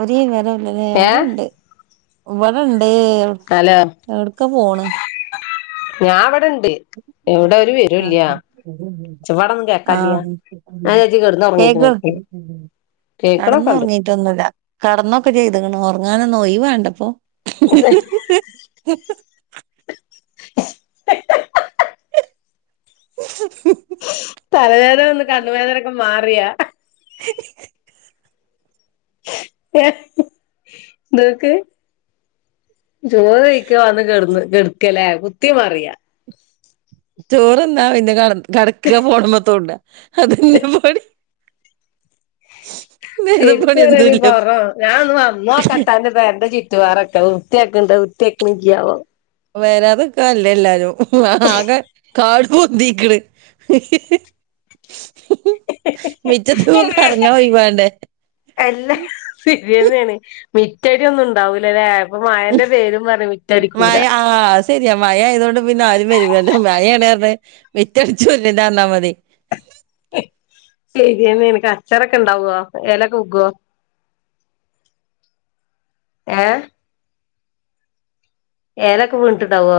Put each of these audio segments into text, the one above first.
ഒരു വിവരൂല്ലലേ ഏ ഇവിടെണ്ട് ഇവിടെണ്ട് ഏ ഹലോ എവിടക്കാ പോണ് ഞാൻ ഇവിടെണ്ട് എവിടെ ഒരു വിവരവുമില്ല ആഹ് ഒച്ചപ്പാടൊന്നും കേൾക്കാനില്ല ആഹ് നഞാൻ വിചാരിച്ചു ഇജ്ജ് കിടന്ന് ഉറങ്ങിക്കുണോ എ കിടന്നു ഉറങ്ങീട്ടൊന്നുമില്ല കിടന്നൊക്കെ ചെയ്ത്ക്ക്ണ് ഉറങ്ങാനൊന്നും ഒഴിവ് വേണ്ടെപ്പോ ഹ്ഹാ ഉ തലവേദന വന്ന് കണ്ണുവേദനൊക്കെ മാറിയാ ഹ്ഹാ ഹ്ഹാ നോക്ക് ചോറ് വൈക്കാ വന്ന് കിടന്ന് കെടുക്കാലേ കുത്തിമറിയ ചോറ്ന്നാ പിന്നെ കട കിടക്കാ ഫോണു മ്മെത്തോണ്ട അതെന്നെ പണി വേറെ ശരിക്ക് പറയാണെങ്കിൽ പണിയൊന്നുല്ല പറ ഞാനൊന്ന് വന്നോക്കട്ടെ അന്റെ പേരെന്റെ ചിട്ട വാറൊക്കെ വൃത്തിയാക്ക്ണ്ട് വൃത്തിയാക്ക്ണില്ലേ ആവോ വരാത്ക്കാ നല്ലത് എല്ലാരും ആകെ കാട് പൊന്തീക്ക്ണ് ഹ്ഹ്ഹ് മിറ്റത്തൊന്ന് എറങ്ങാൻ ഒഴിവാണ്ടേ അല്ല സെരിന്നെണ് മിറ്റടി ഒന്നും ഉണ്ടാവൂലല്ലേ ഇപ്പൊ മാഴന്റെ പേരും പറ്ഞ് മഴ ആ അത് സരിയാ മഴ ആയതൊണ്ട് പിന്നെ ആരും വരില്ലലോ മഴയാണെന്ന് പറഞ്ഞ് മിറ്റടിച്ചൊരിയേതാന്ന് പറ്ഞ്ഞാമതി സെരിന്നെണ് കച്ചറൊക്കെ ണ്ടാവോ എലക്കെ വിക്കോ ഏ എലോക്കെ വീണിട്ടുണ്ടാവോ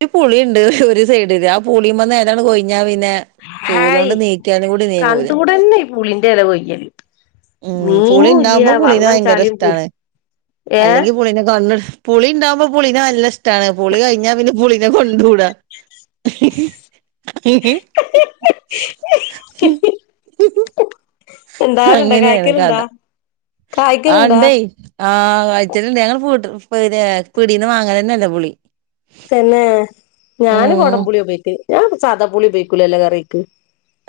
ഒരു പുളിയുണ്ട് ഒരു സൈഡില് ആ പുളിമെന്ന് എലങ്ങാട്ട് കോയ്ഞ്ഞിട്ട് ഞാൻ പിന്നെ ചൂല് ഹായ് കൊണ്ട് നീക്ക്യാലും കൂടി നീങ്ങൂല കണ്ടൂടന്നെ ഈ പുളിന്റെ എല കൊയ്യല് ഉം പുളി നീങ്ങൂല്ല ഉണ്ടാവുമ്പോ പുളിനെ വള്ളം ഭയങ്കര ചളിയും പുളി ഇഷ്ടാണ് ഏ അല്ലെങ്കി പുളീനെ കണ്ണ്ട്ത്താ പുളിയുണ്ടാവുമ്പോൾ പുളിനെ നല്ല ഇഷ്ടമാണ് പുളി കഴിഞ്ഞാ പിന്നെ പുളിനെ പുളിനെ കണ്ടൂടാ ഇഹ്ഹ് ഹ് ഹ് ശ് ഹ്ഹ് ണ്ടാവലുണ്ടോ കായ്കല്ണ്ടോ ആ ഉണ്ടെയ് ആ കായ്ച്ചല്ണ്ട് ഞങ്ങൾ ഉപ്പ്ട്ട് പിന്നെ പീടീന്ന് വാങ്ങലെന്നെല്ല പുളി തന്നെ ഞാന് ഉം കൊടംപുളിയാ ഉപയോഗിക്കല് ഞാൻ സാദാപ്പുളി ഉപയോഗിക്കൂലല്ലോ കറിക്ക്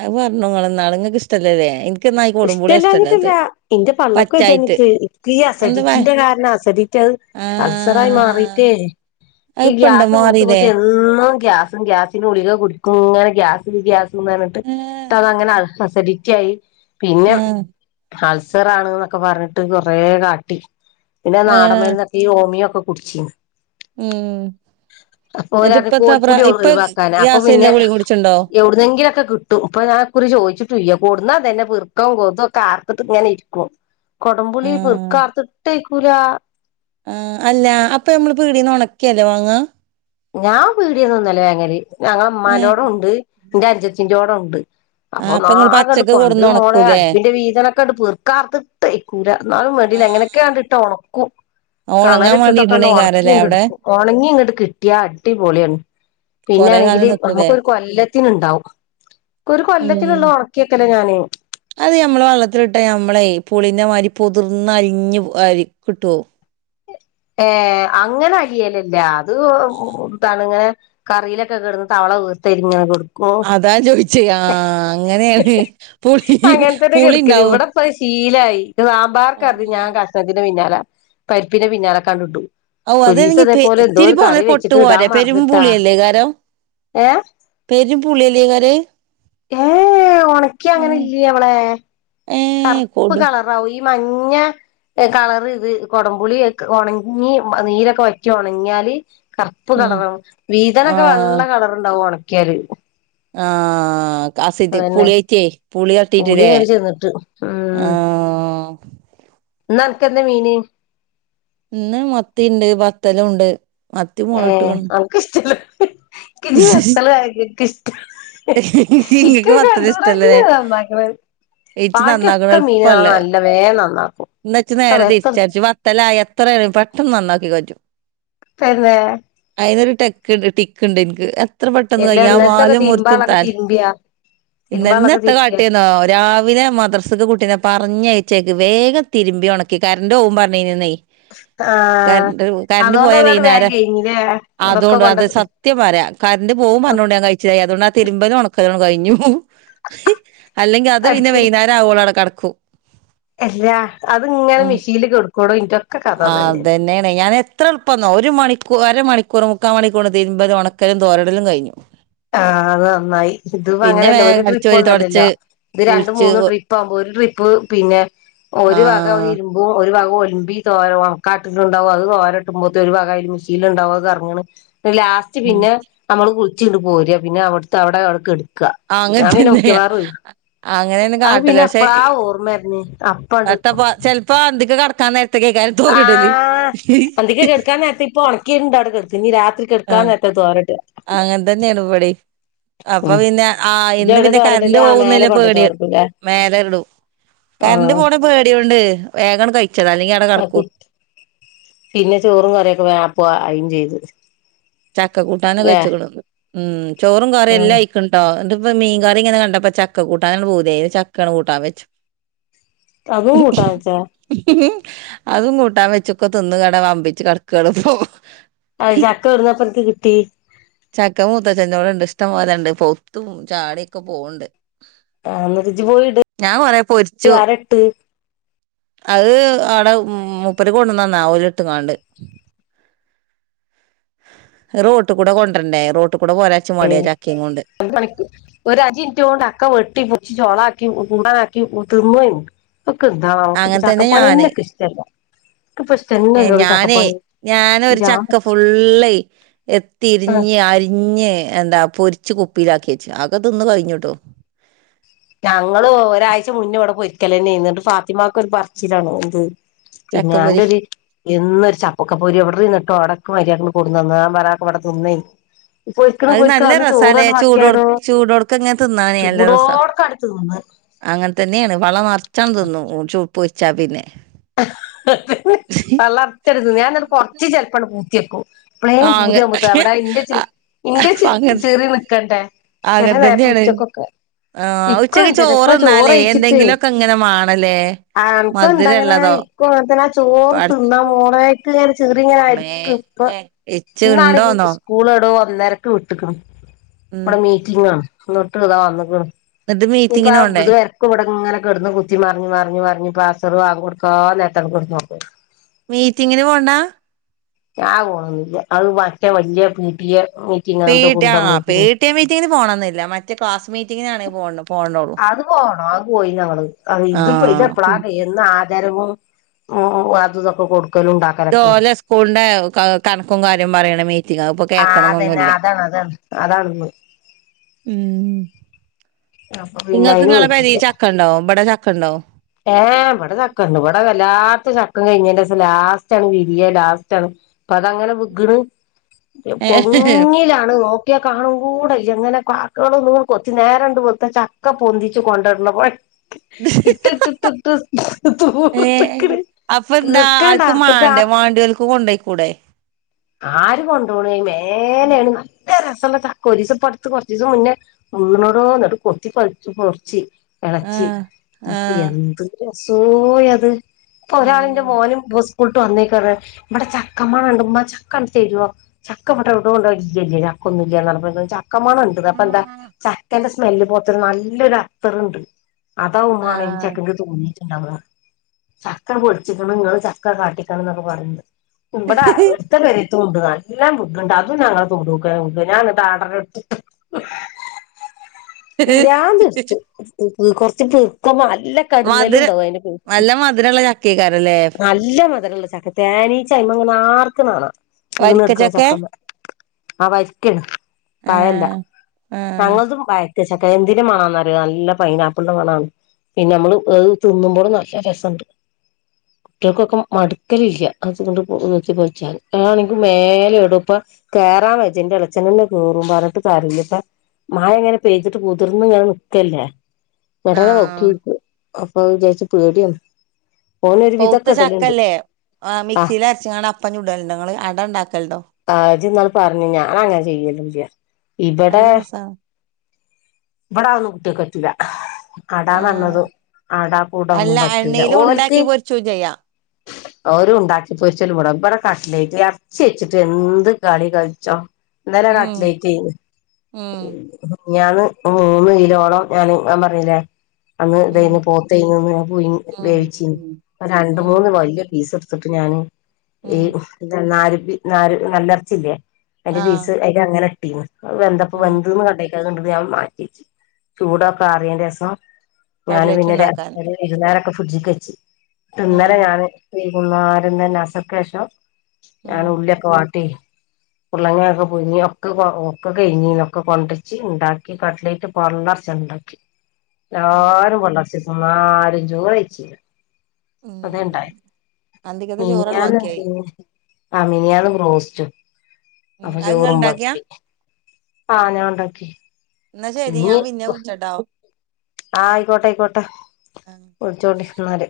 അത് പറഞ്ഞു ങ്ങള് ഇന്നാള് ങ്ങക്ക് ഇഷ്ടല്ലാലേ ഇന്ക് ഇഷ്ടമില്ലാഞ്ഞിട്ടല്ല ഇന്റെ പള്ളക്ക് പച്ചായിട്ട് വജ്ജാഞ്ഞിട്ട് ഈ എന്താ പ അസഡറ്റിന്റെ കാരണം അസഡറ്റി ആ അത്സറായി മാറിട്ടേ ഇക് അത് ഈ ഇപ്പണ്ടോ ഗ്യാസ് മൂത്ത് മാറീലേ മൂത്ത് എന്നും ഗ്യാസും ഗ്യാസിന്റെ ഗുളിക കുടിക്കും ഇങ്ങനെ ഗ്യാസ് ഗ്യാസ്ന്ന് പറഞ്ഞിട്ട് ഏ ഇന്നട്ട് അതങ്ങനെ അൾസസഡറ്റി റ്റിയായി പിന്നെ ആ അൾസറാണ് എന്നൊക്കെ പറഞ്ഞിട്ട് കൊറെ കാട്ടി പിന്നെ ആ നാടന്മരുന്നൊക്കെ ഈ ഹോമിയൊക്കെ കുടിച്ചീനി ഉം അപ്പോ ഓല് എന്നിട്ട് പറഞ്ഞു ഇപ്പത്താ പ്ര കോൽപുളി ഇപ്പ ഒഴിവാക്കാന് അപ്പൊ യാസീനിലെ പിന്നെ ഗുളിക കുടിച്ചിണ്ടോ എവിടുന്നെങ്കിലൊക്കെ കിട്ടും ഇപ്പൊ ഞാൻ ഇക്കുറി ചോദിച്ചിട്ടുല്ല കൊടുന്നാ ഇതെന്നെ പിറുക്കിം കൊതും ഒക്കെ ആർത്തിട്ട് ഇങ്ങനെ ഇരിക്കും ആ കൊടംപുളി പെറുക്ക ആർത്തിട്ട് കൂലാ. ആ അല്ല അപ്പൊ നമ്മള് പീടീന്ന് ഉണക്കിയെല്ലേ വാങ്ങ? ഞാൻ പീടിയ ന്നൊനല്ല വേങ്ങല് ഞങ്ങളെ ഏ ഇമമാന്റെോ ടെണ്ട് എന്റെ അൻജത്തിന്റേടെണ്ട്. ആ അപ്പൊ ഇങ്ങള് ഒന്നാകെ ങ്ങട്ട് പച്ചക്ക് കൊടുന്ന് കൊണ്ടെരും മോളെ ഒണക്കൂലേ അടുപ്പിന്റെ വീതനോക്കെ ണ്ട് പീർക്കാർത്ത്ട്ട് വെയ്ക്കൂല ഇന്നാലും വേണ്ടില എങ്ങനെയൊക്കെണ്ട് ട്ട് ഒണക്കും. ആ കണ ഒണങ്ങാൻ വേണ്ടി ലിട്ടിട്ടൊക്കെ അങ്ങട് ഒണക്കി ഇടണേക്കാരല്ലേ അവിടെ എടുക്കും ഉണങ്ങി ഇങ്ങട്ട് കിട്ടും. നല്ല അടിപൊളിയാണ് കൊറേ കാലം പിന്നെണെങ്കില് നിക്കൂലേ നമുക്കൊരു കൊല്ലത്തിന്ണ്ടാവും. ഉം അത് ഞമ്മളെ വള്ളത്തിലിട്ട ഞമ്മളെയ് പുളിന്റെമാതിരി പൊതിർന്ന അലഞ്ഞു പോ യ് കിട്ടോ? ഏ അങ്ങനെ അലിയലില്ല അത് ഇതാണ് ഇങ്ങനെ കറിയിലൊക്കെ കിടന്ന് തവള വീർത്തായിരിങ്ങനെ കെടക്കും - അതാ ചോയിച്ചേ ആഹ് അങ്ങനെയാണ് പുളി അങ്ങനത്തന്നെ കെടുക്കൽ പുളിണ്ടാവും. ഇവിടെപ്പത് ശീലായി. ഇത് സാമ്പാർക്കാത് ഞാൻ കഷ്ണത്തിന്റെ പിന്നാലെ പരിപ്പിന്റെ പിന്നാലെ കാങ്ങാട്ട്ടും ഔ അതാണെങ്കി ത്തിരി പോന്നൊരു പൊട്ടു വെച്ചിട്ട് ഇടാൻ പോരെ പെരും മറന്നിട്ടാ പുളിയല്ലേയ്കാരം. ഏ പെരും പളിയല്ലേക്കാരത്. ഏഹ് ഏ ഉണക്കിയ അങ്ങനെ ഇല്ല്യവളെ ഏഹ് കർപ്പ് കൊടും കളറാവും. മഞ്ഞ കളർ ഇത് കുടംപുളി ഉണങ്ങി നീരൊക്കെ വറ്റി ഒണങ്ങിയാല്. കറുപ്പ് ഉം കളറും വീതനൊക്കെ വെള്ള ആഹ് കളറുണ്ടാവും ഉണക്കിയാല്. ആഹ ആസിഡ് പൂളി ആയിട്ടെ പൂളി തട്ടിയിട് പുളി ലെ ഇങ്ങട് ചെന്നിട്ട് ആഹ ഇന്നന് ക്കെന്താ മീന്? ഇന്ന് മത്തിണ്ട് ബത്തലൂണ്ട് മത്തി മുളക് ഏഹ് ട്ട്ക്ക്ണ്. അനക്കിഷ്ടല്ല [unintelligible] ഇങ്ങക്ക് ഇക്കത് വത്തല് ഇഷ്ടല്ലേ കണ്ടൂടെന്നെ നന്നാക്ക്ണത്. ഇച്ച് ബാക്കിയൊക്കെ മീന് നാ നല്ല വേം നന്നാക്കും. ന്ന ഇച്ച് ഒക്കെ നേരെ വെത്തല് തിരിച്ച ഇജ്ജ് വത്തലായ എത്രയാലും പെട്ടെന്ന് നന്നാക്കി കജും. തെന്നെ അയിനൊരു ടെക്ക്ണ്ട് ടിക്ക്ണ്ട് എനിക്ക് എത്ര പെട്ടന്ന് എല്ലാ കയ്യും ആ ഇന്നലത്തൊക്കെ വാലും മുർച്ചും തിരുമ്പാള്ളൊക്കെ തലെ തിരുമ്പിയാ എന്ന ഇന്ന് തിരുമ്പാള്ളൊക്കെ എന്താ തിരുമ്പിയാ കാട്ടിന്നോ രാവിലെ മദ്രസക്ക് കുട്ടീനെ പറഞ്ഞയച്ചേക് ക്കി വേഗം തിരുമ്പി ഉണക്കി കറണ്ട് പോവും പറഞ്ഞീനിന്നെയ്. ആഹ് കർണ്ട് കർണ്ട് അതോണ്ട് പോയാ ഏതാണ്ട് വേം വൈന്നേരം കഴിഞ്ഞില്ലേ അതൊക്കെ അതുകൊണ്ട് അത് കൊണ്ടന്ന് സത്യ പറ കറണ്ട് പോവും പറഞ്ഞോണ്ട് ഞാൻ കഴിച്ചിലായി അതുകൊണ്ടാ തിരുമ്പലും ഉണക്കലും കഴിഞ്ഞു. അല്ലെങ്കി അത് പിന്നെ അടിക്കല് വൈന്നേരം ആവോളം അവിടെ കടക്കും. എല്ലാ അത് ഇങ്ങനെ ഉം മെഷീനിൽക്കെടക്കെടോ ഇന്റൊക്കെ കഥ അതന്നെ. ഞാന് എത്ര എളുപ്പംന്നോ ഒരു മണിക്കൂ അര മണിക്കൂർ മുക്കാ മണിക്കൂറോണ്ട് തിരുമ്പലും ഉണക്കലും തോരടലും കഴിഞ്ഞു. ആ അത് നന്നായി ഇത് ഇപ്പൊ പിന്നെ അങ്ങനല്ല ഒരു വേഗം ട്രിപ്പ് അടിച്ചുവാരി തുടച്ച് ഒന്നല്ലല്ലോ? ഇത് രണ്ട് കുളിച്ച് മൂന്നും ട്രിപ്പ് ആവുമ്പോ ഒരു ട്രിപ്പ് പിന്നെ ഒരു വക ആഹ് ഇരുമ്പും ഒരു വക ഒലുമ്പി തോര ഉണക്കാട്ടിട്ടുണ്ടാവു അത് തോര ഇട്ടുമ്പോത്തെ ഒരു വക മിഷീനില് ഉണ്ടാവും അത് കറങ്ങ്ണ്. ലാസ്റ്റ് ഉം പിന്നെ നമ്മള് കുളിചിങ്ങ്ട്ട് പോര പിന്നെ അവിടുത്തെ അവിടെ അവ കെട് ക്ക. ആ, അങ്ങനെ ഞാൻ പിന്ന തന്നെയാ മിക്കിയവാറുഏ അങ്ങനെയൊന്നും അത് കാട്ടല് പിന്നെ പക്ഷെ എപ്പാളാ ഓർമ്മ വര്ണേ അപ്പണ്ട്. [unintelligible] ചെലപ്പോ അന്തിക്ക് ക [unintelligible] ക്കാരും തോരിടല്. ആഹ് അന്തിക്ക് കെടക്കാൻ നേരത്ത് ഇപ്പൊ ഒണക്കിയിട്ടുണ്ട് അവിടെ കെടക്കും ഇനി രാത്രി ആ കെടക്കാൻ നേരത്താ തോരയിടുക അങ്ങൻതന്നെയാണ് ഇവടിം. അപ്പൊ ഉം പിന്നെ ആ ഇജ്ജ് ഇന്ന് എവിടെ പിന്നെ കറണ്ട് തോരയിടല് ആഹ് പോകുന്നില്ല മേലെ കൊണ്ടോയി പേടി തോരയിടുല്ലേ മേല ഇടും. കറണ്ട് ആഹ് പോണ പേടിയൊണ്ട് വേഗണ് കഴിച്ചതാ അല്ലെങ്കി അവിടെ കിടക്കും. പിന്നെ ചോറും കറിയൊക്കെ വേ അപ്പം ആയും ചെയ്തു. ചക്ക കൂട്ടാന കഴിച്ച്ക്ക്ണ്ന്ന് ഉം ചോറും കറിയും എല്ലാം ആയിക്ണ് ട്ടോ ഇപ്പ മീൻകറി ഇങ്ങനെ കണ്ടപ്പ ചക്ക കൂട്ടാനണ് പൂതിയായി ചക്കണ് കൂട്ടാൻ വെച്ചു. അതും കൂട്ടാൻ വെച്ചാ? അതും കൂട്ടാൻ വെച്ചൊക്കെ തിന്ന് കട വമ്പിച്ച് കടക്കാണപ്പോ. അത് ചക്ക എടുന്നപ്പൻക്ക് കിട്ടി? ചക്ക മൂത്തച്ചെൻ്റോടെ ഇണ്ട് ഇഷ്ടം പോലെണ്ട്. പൗത്തും ചാടിയൊക്കെ പോണണ്ട്. ആ അന്നതിച്ചു പോയിട്ട് കൊറേ പൊരിച്ചു ആരട്ട്? അത് അവിടെ മുപ്പര് കൊണ്ട്ന്നന്ന ഓലിട്ടുംങ്ങാണ്ട്. റോട്ട് കൂടെ കൊണ്ടരണ്ടേ റോട് ഏ ഒരുമണിക്ക്. ഒരു അഞ്ചിൻറ്റോണ്ട് ചക്ക വെട്ടി പൊളിച്ച് ചോളാ ക്കി കൂട്ടാനാകി തിന്നു കഴിഞ്ഞ്. ഇക്കെന്താന്നാവോ അങ്ങനെ തന്നെ ചക്കപ്പണി ഞാന് എന്നെ എനിക്ക് ഇഷ്ടല്ല. ഇപ്പ ഏ ഇഷ്ടന്നല്ലോട ഞാനേ ചക്കപ്പണി ഞാനൊരു ചക്ക ഫുള്ള് എത്തിരിഞ്ഞ് ആഹ് ഞ്ഞ് അരിഞ്ഞ് എന്താ പൊരിച്ച് കുപ്പിയിലാക്കി വെച്ചു ആക്കെ തിന്ന് കഴിഞ്ഞുട്ടോ. ഞങ്ങള് ഒരാഴ്ച മുന്നേ ഇവിടെ പൊരിക്കലന്നെയേന്ന്. എന്നിട്ട് ഫാത്തിമാക്ക് ഒരു പറച്ചിലാണ് എന്ത് പിന്നെ ചക്കപ്പൊരി അന്റൊരി എന്നൊരു ചപ്പക്കപ്പൊരി എവിടനിന്നിട്ടോ ഉടക്ക് മര്യാക്കണം കൂടുന്നന്നാ വരാക്ക് വ്ട തിന്നേനി പൊരിക്കണോ അത് പൊരിക്കണോ നല്ല ഒന്ന് രസല്ലേ ചോറണ്ട് ചൂടോ ബാക്കിയായിടോ ചൂടോടുക്ക ഇങ്ങനെ തിന്നാനേ നല്ല രസ ചൂടോടക്കാണ്ട് തിന്ന് അങ്ങനെ തന്നെയാണ് പള്ള നർച്ചങ് തിന്നും ച്ചു പൊരിച്ചാ പിന്നെ പള്ളർച്ചട് തിന്നും ഞാൻ എന്നിട്ട് കൊർച്ച് ചെലപ്പണ്ട് പൂത്തിയക്കും ആ ഇപ്പളേയും അങ്ങ പൂതിയാ മുത്ത അങ്ങ അവിടെ ഇന്റെ ചെ ഇന്റെ ചി അങ്ങനെ ചിറി നിക്കട്ടേ ചെല അങ്ങനെ നേരത്ത് തന്നെയാണ് ഉച്ചക്കൊക്കെ ആ ഇക്കൊ ഉച്ചക്ക് അങ്ങൻത്തന്നെ ഇപ്പൊ ചോറ് തിന്നാലേ ചോറയിച്ചിട്ട് എന്തെങ്കിലുമൊക്കെ ഇങ്ങനെ വേണല്ലേ ആ ൻക്കും എന്താങ്ങന ആ മധുരമുള്ളതോ ഇക്കു അങ്ങൻതന്നെ ആ ചോറ് തിന്നാ പട മോളേ ഇക്കിങ്ങനെ ചിറി മ്മേ ഇങ്ങനരിക്കും ഇപ്പൊ എച്ച് ഇന്നാണെങ്കി ഉണ്ടോന്നോ സ്കൂൾ എടോ ഒന്നരക്ക് വിട്ട്ക്ണ്. ഉം ഇവിടെ മീറ്റിങ്ങാണ് എന്നട്ടതാ വന്ന്ക്ക്ണ് എന്നിട്ട് ഇപ്പൊ മീറ്റിങ്ങിന് പോണ്ടേ അമ്പത് പരക്ക് ഇവിടങ്ങനെ കെടന്ന് കുത്തി മറിഞ് മറിഞ്ഞ് മറിഞ്ഞ് ഇപ്പൊ അസർ ബാങ്കൊട് കാ നേരത്തട്ട് കിടനോറങ്ങാ മീറ്റിങ്ങിന് പോണ്ട ഞാൻ പോണോന്നുല്യാ അത് മറ്റേ വലിയ പപിടിയെ പി ടിഎ ആ പിടിയെ മീറ്റിങ്ങിന് പോണൊന്നില്ല മറ്റേ ക്ലാസ് മീറ്റിങ്ങിനാണെങ്കിൽ പോണോള്ളു അത് പോണം അത് പോയി ന അ ഇത് ഇതപ്പള എന്ന ആദരവും ഉം ഉം അത് ഇതൊക്കെ കൊടുക്കും ഇതോലെ സ്കൂളിന്റെ കണക്കും കാര്യം പറയണ മീ മീറ്റിങ്ങ് ഇപ്പൊ ആ അതന്നെ കേക്കണംന്നൊന്നുല്ല അതാണ് അതാണ് അതാണിന്ന് ഉം അപ്പൊ പിന്നെ നിങ്ങൾക്ക് അയിന് ഇങ്ങളെ പെരി പോയിട്ടില്ല ചക്കണ്ടോ ഇവടെ ചക്ക ണ്ട ഏ ഇവിടെ ചക്കണ്ട് ഇവിടെ വല്ലാത്ത ചക്ക കഴിഞ്ഞന്റെസം ലാസ്റ്റ് ആണ് വിരിയ ലാസ്റ്റ് ആണ് അപ്പൊ അതങ്ങനെ വിഗ്ഗ്ന് കൊങ്ങിലാണ് നോക്കിയാ കാണും കൂടല്ലേ ങ്ങനെ കാക്കകളൊന്നൂ കൊത്തി നേരണ്ട് പോത്ത ചക്ക പൊന്തിച്ചു കൊണ്ടരണ പണി ഹി ഹി ഹി ഏ തീർത്തക്കണ് അപ്പൊ എന്താ തീർക്കാൻ ആർക്കും ടാർത്തിട്ട് ആ മാണ്ടേ മണ്ട്യോൾക്ക് കൊണ്ടോയിക്കൂടെ ഏ ആര് കൊണ്ടോണ് മേലേന്ന് നല്ല റസല്ല ചക്ക ഒരേസം പ്പം അടത് കോർചീസം മുന്നേ പൊ [unintelligible] ത്ത് കൊത്തി പറിച്ച് മുറിച്ച് ആ ഇപ്പം എന്ത് രസൂയത് പ്പം ഒരാളിന്റെ മോനും [inaudible] സ്കൂൾട്ട് വന്നേക്കാണ് ഇബട ചക്കമണം ണ്ട് ഇമ്മ ചക്കട്തരോ ചക്ക ഇബടെ ഓടോ ണ്ടോ ലോ [unintelligible] ഒന്നുല്യന്നാണ് പാറിനെ ചക്കമണംണ്ട് ന്ന് അപ്പ ഉം എന്താ ചക്കന്റെ സ്മെല്ല് പോലത്തൊരു നല്ലൊരു അത്തറുണ്ട് അതാവും മാണേങ്കി ആയിൻ ആഹ് ചക്കക്ക് [unintelligible] തോന്നിയിട്ടുണ്ടാവുന്ന ചക്ക പൊളിച്ചിക്കുന്ന ങ്ങള്ചക്ക കാട്ടിക്കണം ന്നൊക്കെ പറയിണ്ട് ഇവിടെ അടുത്ത പേരില് തണ്ട [unintelligible] എല്ലാം വുഗു [unintelligible] ണ്ട് അതും [unintelligible] ഞങ്ങൾ തൂ [unintelligible] ടൂക്കാ ഞ അങ്ങ താടർ [inaudible] പിരാന്ത്ടുച്ചും കൊറച്ച് [unintelligible] പീക്കമാല നല്ല കടുന്നലും മധുരം ഉണ്ടാവും അതിൻ്റെ ചോട്ടില് നല്ല മധുരള്ള ചക്കേക്കാരല്ലേ നല്ല മതരള്ള ചക്കിൻ പ്പ തേനീച അയ്മലിംഗനെ ആർക്ക്ണ് കാണാ വരിക്ക വീണട്ക്കണ ചക്കെ ചക്കമ്മെ ആ വരിക്കേന് പയല്ല ആഹ് ആഹ് ഞങ്ങളതും വ ചക്ക എന്തിന്റെ മണന്നറിയ നല്ല പൈനാപ്പിളിന്റെ മണണ് പിന്നെ നമ്മള് ഏ തിന്നുമ്പോളും നല്ല രസുണ്ട് കുട്ടികൾക്കൊക്കെ മടുക്കലില്ല അതുകൊണ്ട്ത്തിപ്പോച്ചാൽ ആതണെങ്ക മേലെ ഇടും ഇപ്പ ആ വേജന്റെ എളച്ചനന്നെ കയറും പറഞ്ഞിട്ട് കാര്യല്ല ഇപ്പ മയങ്ങനെ പെയ്തിട്ട് കുതിർന്ന്ങ്ങനെ നിക്കല്ലേ [unintelligible] ഇടത ആഹ് നോക്കിട്ട് അപ്പൊ വിചാരിച്ച പേടിയന്ന് പൗത്ത ചക്കല്ലേ ആ് ആഹ് മിക്സിൽ അരച്ചങ്ങാണ്ട് അപ്പം ചൂടല്ണ്ട ങ്ങള് അട ഉണ്ടാക്കലുണ്ടോ പറഞ് ഞാനങ്ങനെ ചെയ്യലില്ല ഇവിടെ നല്ല രസാണ് ഇവിട അതൊന്നും കുട്ട്യേക്കറ്റൂല അടാ ആഹ് ന്നറഞ്ഞത് അടാ കൂട അല്ല ഒന്നും പറ്റൂല എണ്ണയിലും ഓൽക്ക് ഉണ്ടാക്കി പൊരിച്ചും ചെയ്യാ അവര ഉണ്ടാക്കി പൊരിച്ചലുവട ഇവടെ കട്ട്ലായിറ്റ് എർച്ചി വെച്ചിട്ട് എന്ത് കളി കളിച്ചോ ന്നലെ ഉം കട്ലയിറ്റേനി ഉം മിഞാന്ന് മൂന്ന് കിലോളം ഞാന് ഞാൻ പറഞ്ഞീലെ. അന്ന് ഉം ഇതേനി പോത്തേനീന്ന് ഞാന് പുയ് ഉം വേവിച്ചി രണ്ട് ഉം മൂന്ന് വലിയ പീസ് എടുത്തിട്ട് ഞാന് ഈ ഉം [unintelligible] ന്നാര് നല്ലർച്ചില്യേ അയിന്റെ ആഹ് പീസ് അയിലങ്ങനെ ഇട്ടീനി ആവന്തപ്പ ആഹ് വന്ത്ന്ന് കണ്ട ഞാൻ കണ്ടാണ് മാറ്റ്യേച്ച് ചൂടൊക്കെ ആറിയെന്റെസം ഞാന് കട്ലറ്റ് പിന്നെ ഇണ്ടാക്കാന് [unintelligible] വെയ്ന്നാരോക്കെ ഫ്രിഡ്ജ്ക്ക് വെച്ച് ട്ട് ന്നലെ ആഹ് ഞാന് വൈകുന്നേരം തന്നെ അസർക്കേഷം ഉം ഞാന് ഉള്യോക്കെ വാട്ടി ഉർളങ്ങെങ്ങൊക്കെ പൂയ്ങ്ങി ഒക്കെ ഒക്കെ കയിഞ്ഞീനി ഒക്കെ കൊണ്ടെര്ച്ച് ണ്ടാക്കി കട്ലറ്റ് പള്ളർച് ണ്ടാക്കി ആഹ് എല്ലാരും പള്ളർച്ച്ന്ന് പിന്നാരും ചോറെയ്ച്ചീല ഉം അതെണ്ടായി അന്തിക്കത്തെ ചോറാണ് ബാക്കിയായി മിനിയാന്നെന്തേനി അ മിനിയാന്ന് ബ്രോസ്റ്റും ഉം അപ്പൊ അത് ഇങ്ങള് ഇണ്ടാക്കിയാ ചോറുമ്പാക്കി ആഹ ഞാൻണ്ടാക്കി. എന്നാ ശരി ഇഞ്ഞി ഞാൻ പിന്നെ വിളിച്ചട്ടോ ആ ആയിക്കോട്ടെ ആയിക്കോട്ടെ ആ വിൾച്ചോണ്ടി ന്നാല്